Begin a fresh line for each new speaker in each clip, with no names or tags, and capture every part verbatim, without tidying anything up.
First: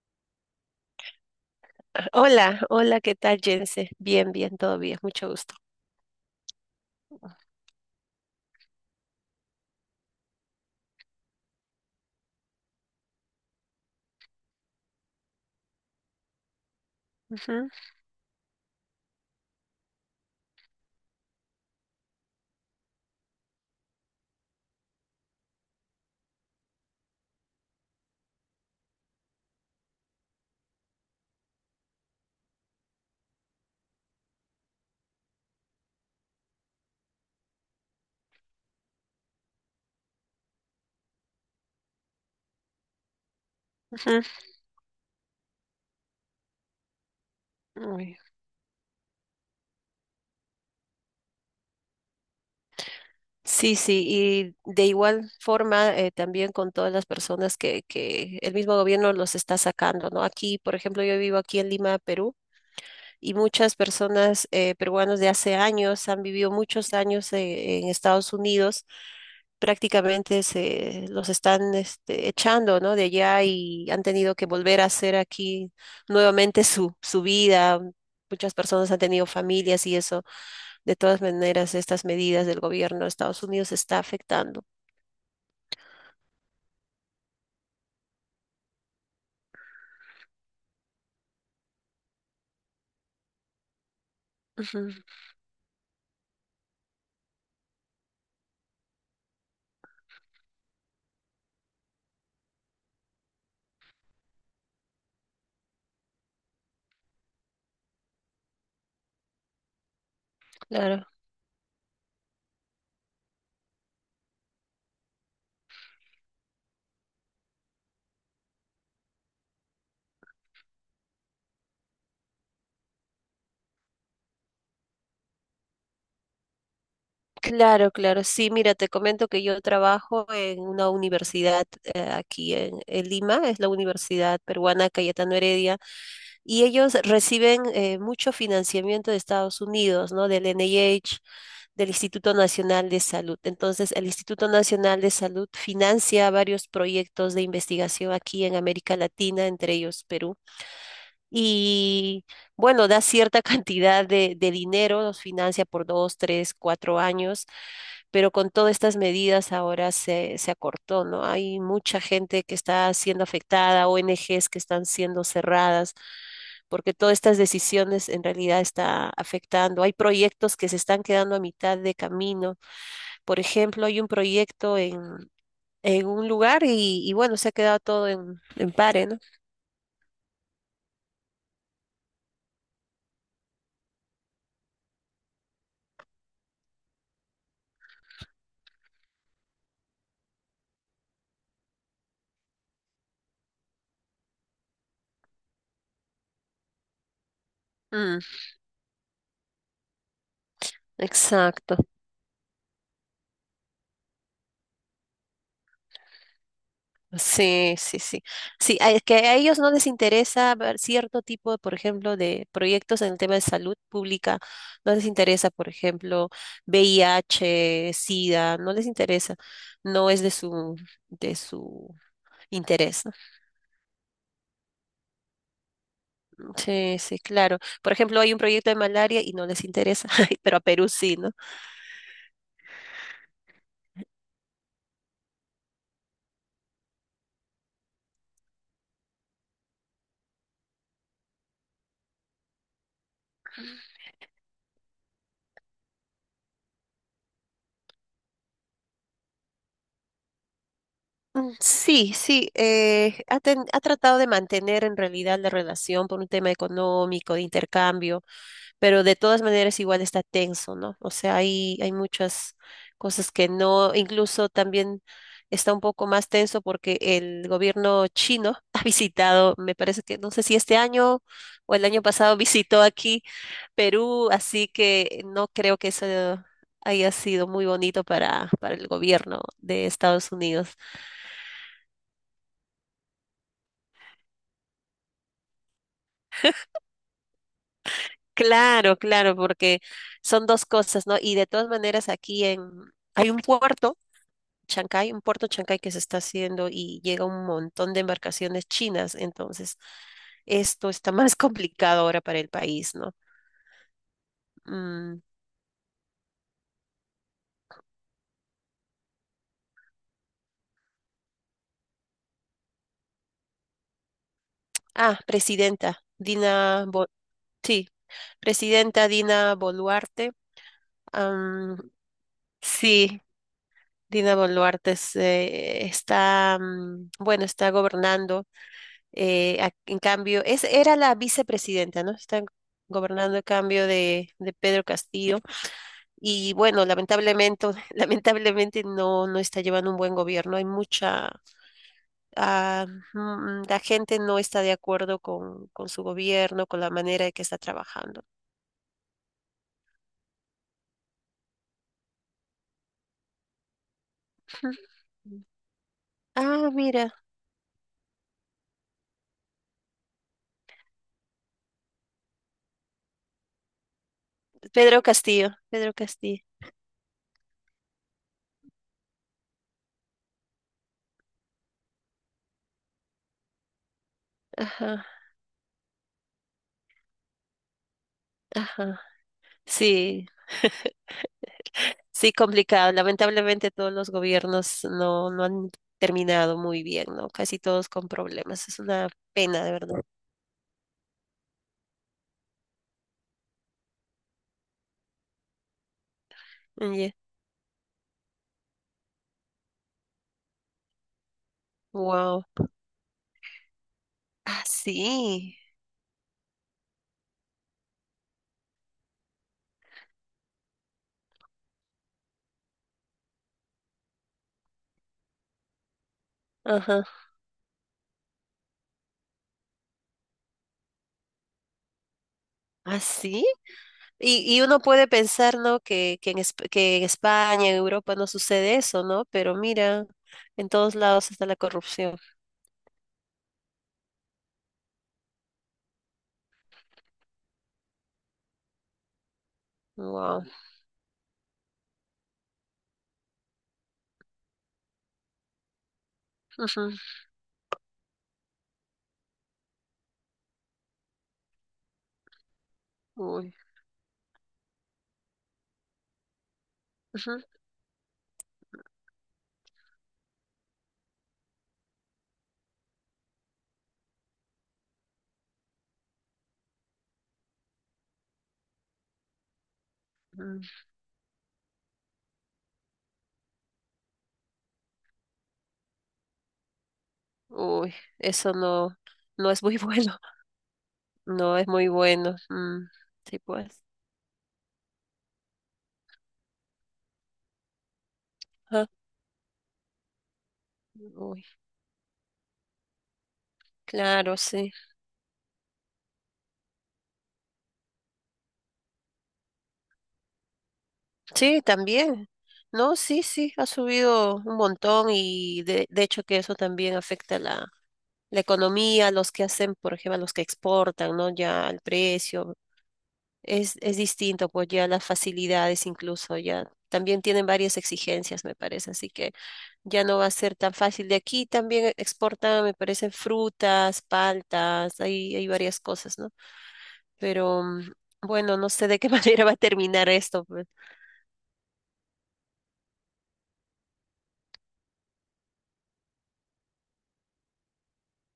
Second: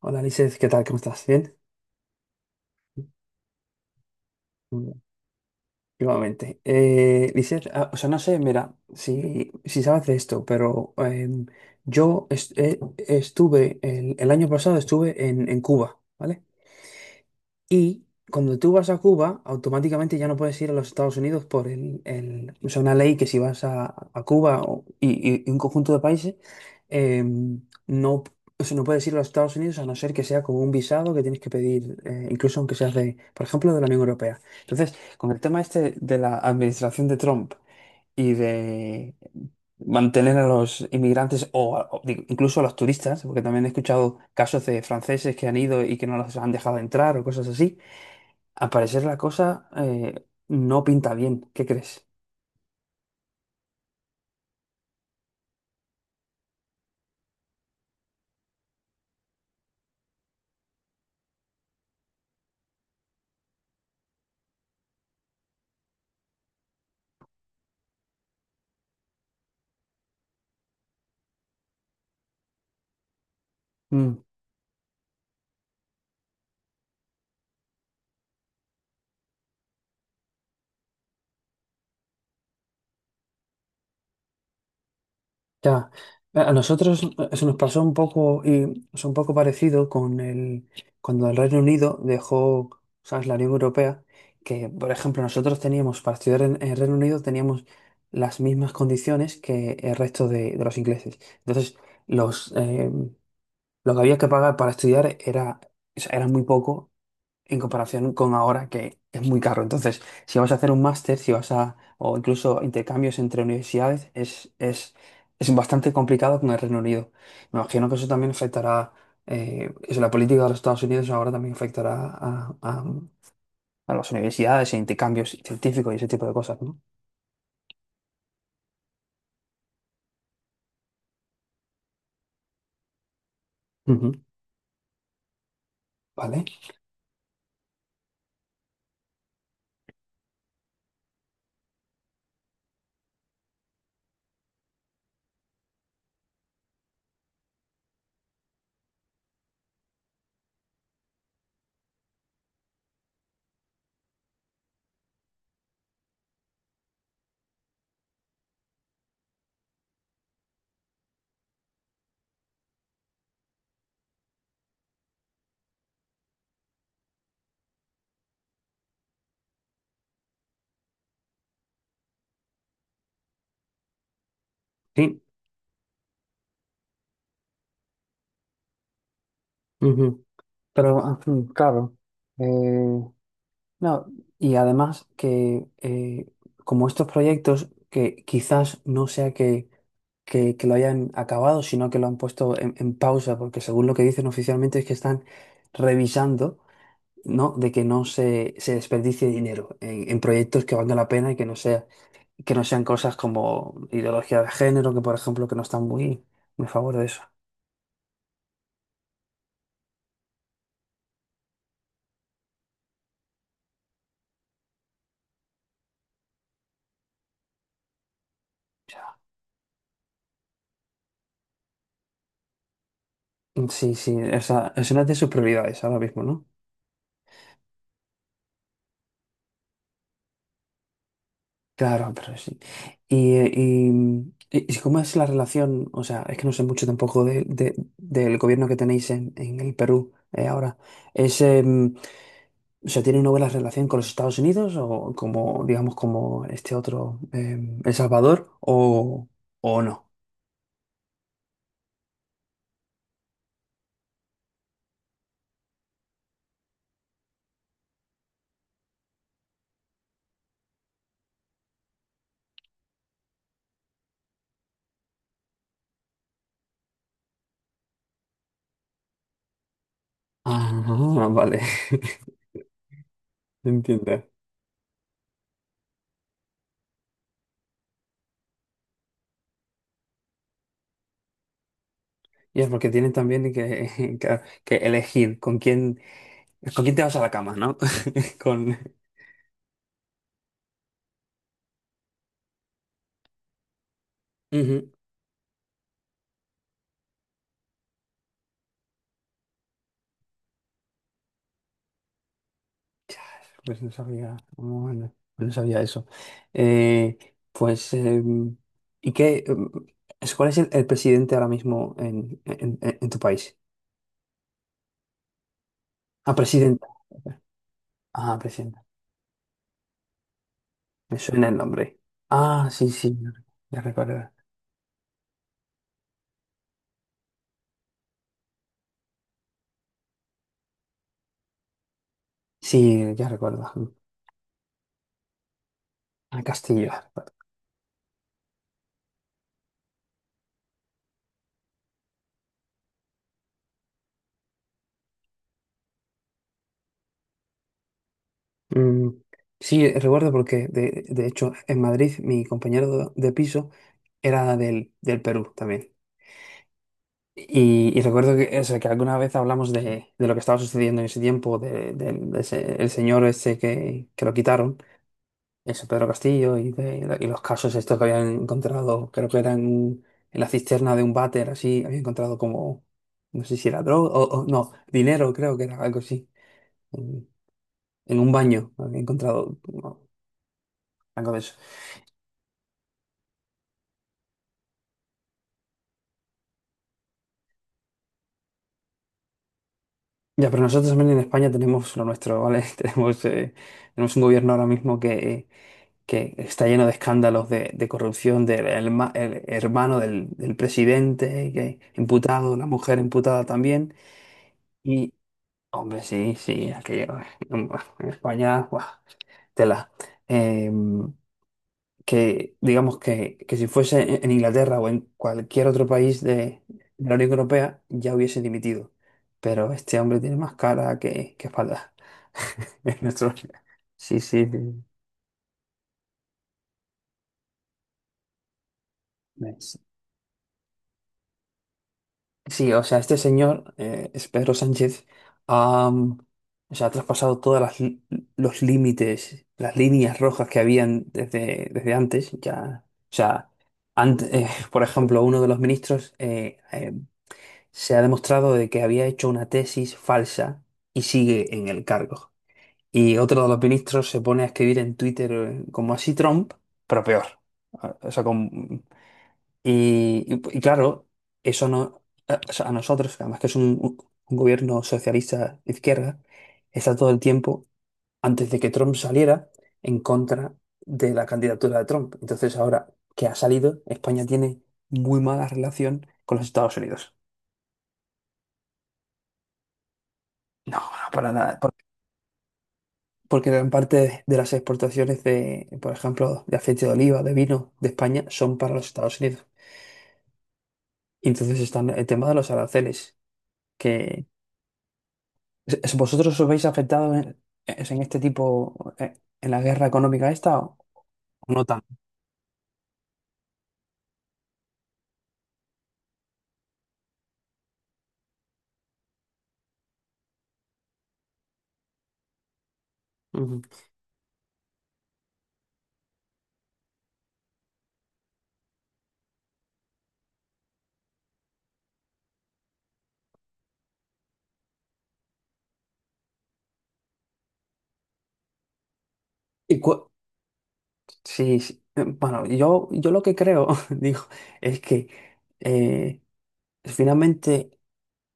Hola, Lizeth, ¿qué tal? ¿Cómo estás? ¿Bien?
Hola, hola, ¿qué tal, Jense? Bien, bien, todo
Muy
bien,
bien.
mucho gusto.
Igualmente. Eh, Lizeth, ah, o sea, no sé, mira, si, si sabes de esto, pero em, yo est- eh, estuve, el, el año pasado estuve en, en Cuba, ¿vale?
Ujú,
Y cuando tú vas a Cuba, automáticamente ya no puedes ir a los Estados Unidos por el, el- o sea, una ley que si vas a, a Cuba o- y, y un conjunto de países, eh, no, o sea, no puedes ir a los Estados Unidos a no ser que sea como un visado que tienes que pedir, eh, incluso aunque seas de, por ejemplo, de la Unión Europea. Entonces, con el tema este de la administración de Trump y de mantener a los inmigrantes o, a- o digo, incluso a los turistas, porque también he escuchado
ujú.
casos de franceses que han ido y que no los han dejado entrar o cosas así.
Uy.
Al parecer la cosa eh, no pinta bien, ¿qué crees?
Sí, sí, y de igual forma eh, también con todas las personas que, que el mismo gobierno los está sacando, ¿no? Aquí, por ejemplo, yo vivo aquí en Lima, Perú, y muchas personas eh, peruanos de hace años han vivido muchos años eh, en Estados Unidos, prácticamente se los están este, echando, ¿no? De allá y han
Mm,
tenido que volver a hacer aquí nuevamente su, su vida. Muchas personas han tenido familias y eso, de todas maneras, estas medidas del gobierno de Estados Unidos está afectando.
ya, a a nosotros eh, eso nos pasó un poco y es un poco parecido con el cuando el Reino Unido dejó, ¿sabes?, la Unión Europea, que por
Ujú,
ejemplo nosotros teníamos para estudiar en, el Reino Unido teníamos las mismas condiciones que el resto de, de los ingleses. Entonces, los eh, lo que había que pagar para estudiar era, o sea, era muy poco en comparación con ahora que es muy caro. Entonces, si vas a hacer un
claro.
máster, si vas a, o incluso intercambios entre universidades, es, es, es bastante complicado con el Reino Unido. Me imagino que eso también afectará, eh, eso, la política de los Estados Unidos ahora también afectará a, a- a las universidades e intercambios científicos y ese tipo de cosas, ¿no?
Claro, claro. Sí, mira, te comento que yo trabajo en una universidad eh, aquí en, en Lima, es la
Ujú.
Universidad Peruana Cayetano Heredia,
¿Vale?
y ellos reciben eh, mucho financiamiento de Estados Unidos, ¿no? Del N I H, del Instituto Nacional de Salud. Entonces, el Instituto Nacional de Salud financia varios proyectos de investigación aquí en América Latina, entre ellos Perú. Y bueno, da cierta cantidad de, de dinero, nos financia por dos, tres, cuatro años, pero con todas estas medidas ahora se, se acortó, ¿no? Hay mucha gente que está siendo afectada, O N Ges que están siendo cerradas, porque todas estas decisiones en realidad está afectando. Hay proyectos que se están quedando a mitad de camino. Por ejemplo, hay un proyecto en,
Sí.
en un lugar y, y bueno, se ha quedado todo en, en pare, ¿no?
Ujú. Pero, ah, mm, claro. No, y además que eh, como estos proyectos que quizás no sea que, que, que lo hayan acabado, sino que lo han puesto en, en pausa, porque según lo que dicen oficialmente es que están revisando, ¿no? De que no
Mm,
se, se desperdicie dinero en, en proyectos que valgan la pena y que no
exacto.
sea, que no sean cosas como ideología de género, que por ejemplo que no están muy, muy a favor de eso.
Sí, sí, sí. Sí, a- es que a ellos no les interesa ver cierto tipo, por ejemplo, de proyectos en el tema de salud pública. No les interesa, por ejemplo, V I H, SIDA, no les
O sea,
interesa. No es de su, de su interés, ¿no?
sí, sí, esa, es una de sus prioridades ahora mismo, ¿no?
Sí, sí, claro. Por ejemplo, hay un proyecto de malaria y no les interesa, pero a Perú sí, ¿no?
Claro, pero sí. Y, eh, y, y- y cómo es la relación? O sea, es que no sé mucho tampoco de- de- del gobierno que tenéis en, en el Perú eh, ahora. ¿Es, em, o sea, tiene una buena relación con los Estados Unidos o como, digamos, como este otro, em, El Salvador o, o no?
Mm, sí, sí, eh, ha, ten- ha tratado de mantener en realidad la relación por un tema económico, de intercambio, pero de todas maneras igual está tenso, ¿no? O sea, hay, hay muchas cosas que no, incluso también está un poco más tenso porque el gobierno chino ha visitado, me parece que no sé si este año
Ah, vale.
o el año pasado visitó aquí
Entiendo.
Perú, así que no creo que eso haya sido muy bonito para, para el gobierno de Estados Unidos.
Y es porque tienen también que, que, que elegir con quién, con quién te vas a la cama, ¿no? Con...
Claro, claro, porque son dos cosas, ¿no? Y de todas maneras aquí en, hay un puerto
Ujú.
Chancay, un puerto Chancay que se está haciendo y llega un montón de embarcaciones chinas, entonces esto está más complicado ahora para el país, ¿no?
Pues no sabía, no, no-
Mm,
no sabía eso. Eh, pues, eh, ¿y qué? eh, ¿Cuál es el, el presidente ahora mismo en, en- en- en tu país?
ah, presidenta
Ah,
Dina,
presidenta.
Bo- sí,
Ah, presidenta.
presidenta Dina Boluarte.
Me suena el
Am,
nombre. Ah, sí, sí,
sí,
ya recuerdo.
Dina Boluarte se- está, mm, bueno, está gobernando. Eh, a- en cambio, es, era la vicepresidenta, ¿no? Está
Sí, ya
gobernando a cambio
recuerdo.
de, de Pedro Castillo.
A
Y bueno,
Castillo.
lamentablemente, lamentablemente no, no está llevando un buen gobierno. Hay mucha, ah, mm, La gente no está de acuerdo con, con su gobierno, con la manera en que está trabajando.
Mm, sí, recuerdo porque, de, de hecho, en Madrid mi compañero de piso era del, del Perú también.
Ah, mira,
Y, y recuerdo que, o sea, que alguna vez hablamos de, de lo que estaba sucediendo en ese tiempo, de, del- de ese- el señor ese que, que lo quitaron,
Pedro Castillo,
ese
Pedro
Pedro
Castillo.
Castillo, y, de, y los casos estos que habían encontrado, creo que eran en la cisterna de un váter, así, habían encontrado como, no sé si era droga, o, o no,
Ajá,
dinero, creo que era algo así, en, en un baño, había
ajá.
encontrado como
Sí,
algo de eso.
sí, complicado. Lamentablemente todos los gobiernos no, no han terminado muy bien, ¿no? Casi todos con problemas. Es una pena, de verdad.
Ya, pero nosotros también en España tenemos lo nuestro, ¿vale? Tenemos, eh, tenemos un gobierno ahora mismo que... que está lleno de escándalos de, de corrupción del herma- el hermano del, del presidente, que
Wow.
imputado, la mujer imputada también.
Ah,
Y,
sí.
hombre, sí, sí, aquello en España, buah, tela. Eh, que digamos que, que si fuese en en Inglaterra o en cualquier otro país de,
Ajá.
de la Unión Europea, ya hubiese dimitido. Pero este hombre tiene más cara que, que espalda.
Ah
Es nuestro...
sí,
Sí, sí,
y, y uno puede pensar, ¿no? Que, que en, Esp- que en España, en Europa no sucede eso, ¿no? Pero
sí.
mira, en todos lados está la corrupción.
Sí, o sea, este señor eh, es Pedro Sánchez. Ha, mm, o sea, ha traspasado todas las los límites, las líneas
Wow.
rojas que habían desde, desde antes. Ya, o sea, ant- eh, por ejemplo, uno de los ministros eh, eh, se ha demostrado de que había hecho una tesis falsa y sigue en el cargo. Y otro de
Uy,
los ministros se pone a escribir en Twitter eh, como así Trump, pero peor.
ujú,
Ah, O sea, con, y, y- y claro, eso no, a, o sea, a nosotros, además que es un, un- un gobierno socialista de izquierda, está todo el tiempo, antes de que Trump saliera, en contra
mm,
de la candidatura de Trump. Entonces ahora que ha salido, España tiene muy mala relación con los Estados Unidos.
uy, eso no, no es muy bueno.
No, no, para
No
nada.
es
Por...
muy bueno. Mm, sí,
porque gran
pues.
parte de las exportaciones de, por ejemplo, de aceite de oliva, de vino de España, son para los
Ajá.
Estados Unidos. Y
Uy,
entonces están el tema de los aranceles.
claro, sí.
¿Es... ¿Vosotros os veis afectados en, es en este tipo, eh, en la guerra económica esta o o
Sí,
no tanto?
también. No, sí, sí, ha subido un montón y de, de hecho que eso también afecta la, la economía, los que hacen, por ejemplo, los que exportan, ¿no? Ya el precio
Ujú.
es, es distinto, pues ya las facilidades incluso ya también tienen varias exigencias, me parece, así que ya no va a ser tan fácil. De aquí también exportan, me parece, frutas, paltas, hay, hay varias cosas, ¿no? Pero mm, bueno, no sé de qué manera va a
Y cua-
terminar esto, pues.
sí, sí, eh, bueno, yo, yo lo que creo, digo, es que eh, finalmente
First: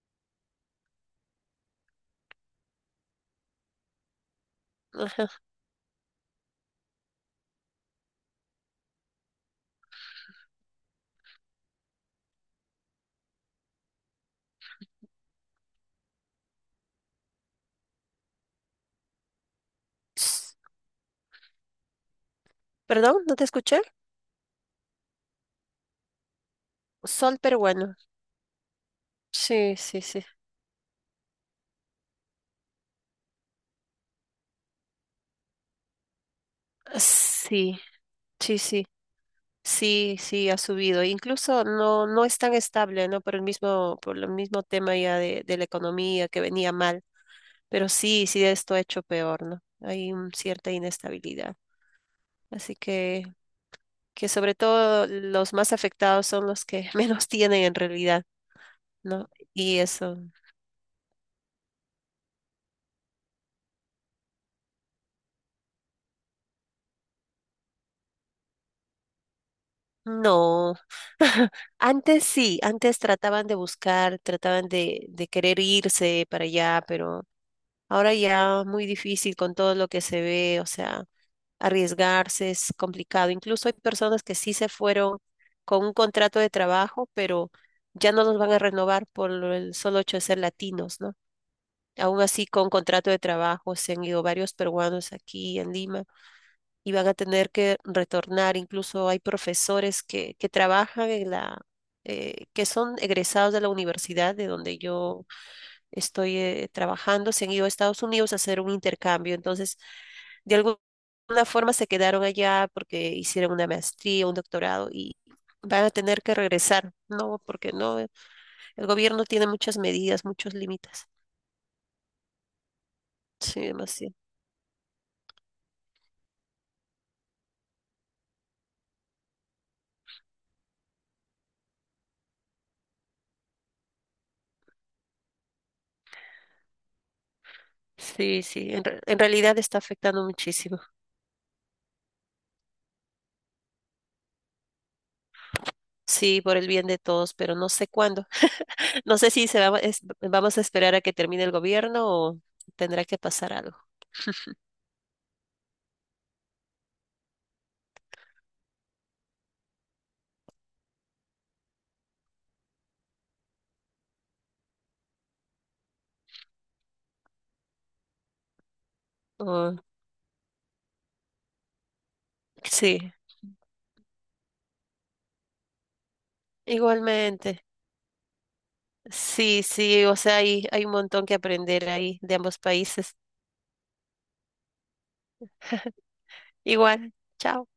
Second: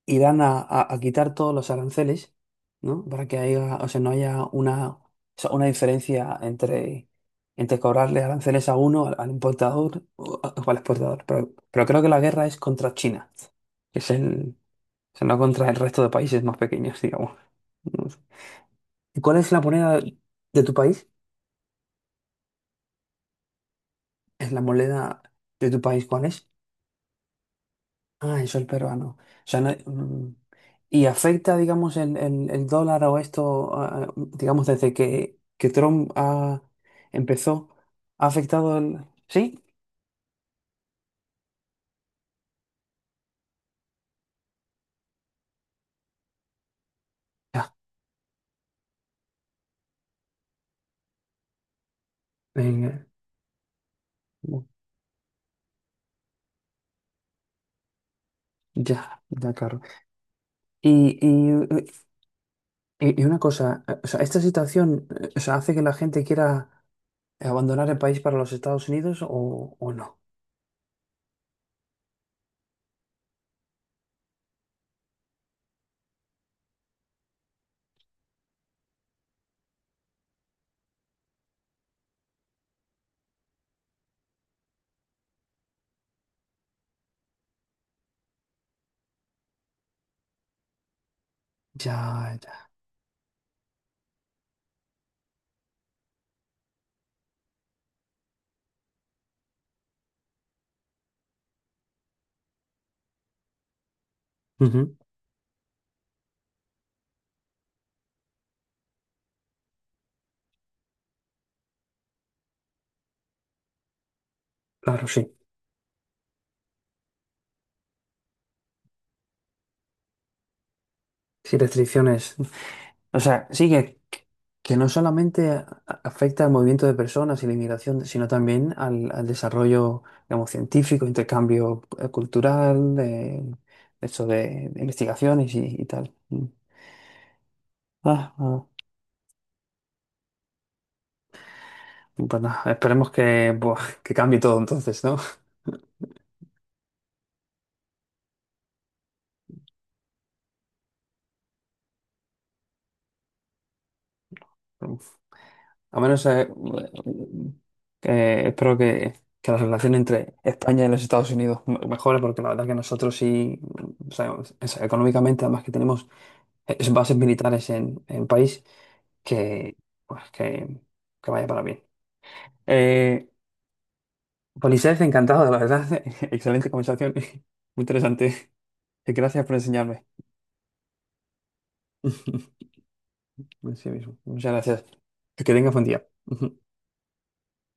irán a, a- a quitar todos los aranceles, ¿no? Para que haya, o sea, no haya una, o
Ajá.
sea, una diferencia entre, entre cobrarle aranceles a uno, al, al importador o, a- o al exportador. Pero, pero creo que la guerra es contra China, que es el, o sea, no contra el resto de países más pequeños, digamos. ¿Y cuál es la moneda
Ps,
de tu país?
perdón, no te escuché.
¿Es la moneda de tu país cuál es?
Sol peruano.
Ah, el sol peruano. O sea, no...
Sí, sí, sí.
mm. ¿Y afecta, digamos, el, el- el dólar o esto, ah, digamos, desde que, que Trump ah, empezó?
Sí,
¿Ha
sí,
afectado
sí.
el...? ¿Sí?
Sí, sí, ha subido. Incluso no, no es tan estable, ¿no? Por el mismo, por el mismo tema ya de, de la economía que venía mal.
Ya,
Pero sí, sí, esto ha hecho peor, ¿no? Hay un- cierta inestabilidad. Así
venga.
que, que sobre todo los más afectados son los que menos tienen en realidad,
Ya,
¿no?
ya,
Y
claro.
eso
Y, y, y- y una cosa, eh, o sea, esta situación, eh, o sea, hace que la gente quiera abandonar el país para los Estados Unidos o, o no.
no, antes sí, antes trataban de buscar, trataban de, de querer irse para allá, pero ahora ya muy difícil con todo lo que se ve, o sea, arriesgarse es complicado. Incluso hay personas que sí se fueron con un contrato de trabajo, pero ya no los van a renovar por lo- el solo hecho de ser latinos, ¿no? Aún
Ya,
así,
ya.
con contrato de trabajo se han ido varios peruanos aquí en Lima y van a tener que retornar. Incluso hay profesores que, que trabajan en la, eh, que son egresados de la universidad de donde
Ujú,
yo estoy eh, trabajando, se han ido a Estados Unidos a hacer un intercambio. Entonces, de alguna forma se quedaron allá porque hicieron una maestría, un doctorado
claro,
y
sí.
van a tener que regresar, ¿no? Porque no, eh, el gobierno tiene muchas medidas, muchos límites.
Sí, restricciones. O sea,
Sí,
sí que,
demasiado.
que no solamente a- afecta al movimiento de personas y la inmigración, sino también al, al desarrollo, digamos, científico, intercambio eh, cultural, eh, eso de, de investigaciones y, y tal. Mm. Ah,
Sí,
ah.
sí, en, re- en realidad está afectando muchísimo.
Pues nada, esperemos que, buah, que cambie todo entonces, ¿no?
Sí, por el bien de todos, pero no sé cuándo. No sé si se va- es- vamos a esperar a que termine el gobierno o tendrá que pasar algo.
A menos eh, que espero que, que la relación entre España y los Estados Unidos me- mejore, porque la verdad que nosotros sí, o sea, o sea, económicamente, además que tenemos eh, bases militares en el país, que,
Oh,
pues, que, que vaya para bien.
sí,
Eh, Polisés, encantado, la verdad. Excelente conversación,
igualmente.
muy interesante. Gracias por
Sí, sí,
enseñarme.
o sea, hay, hay un montón que aprender ahí de ambos países.
Sí mismo. Muchas gracias. Que tengas buen día.
Igual, chao.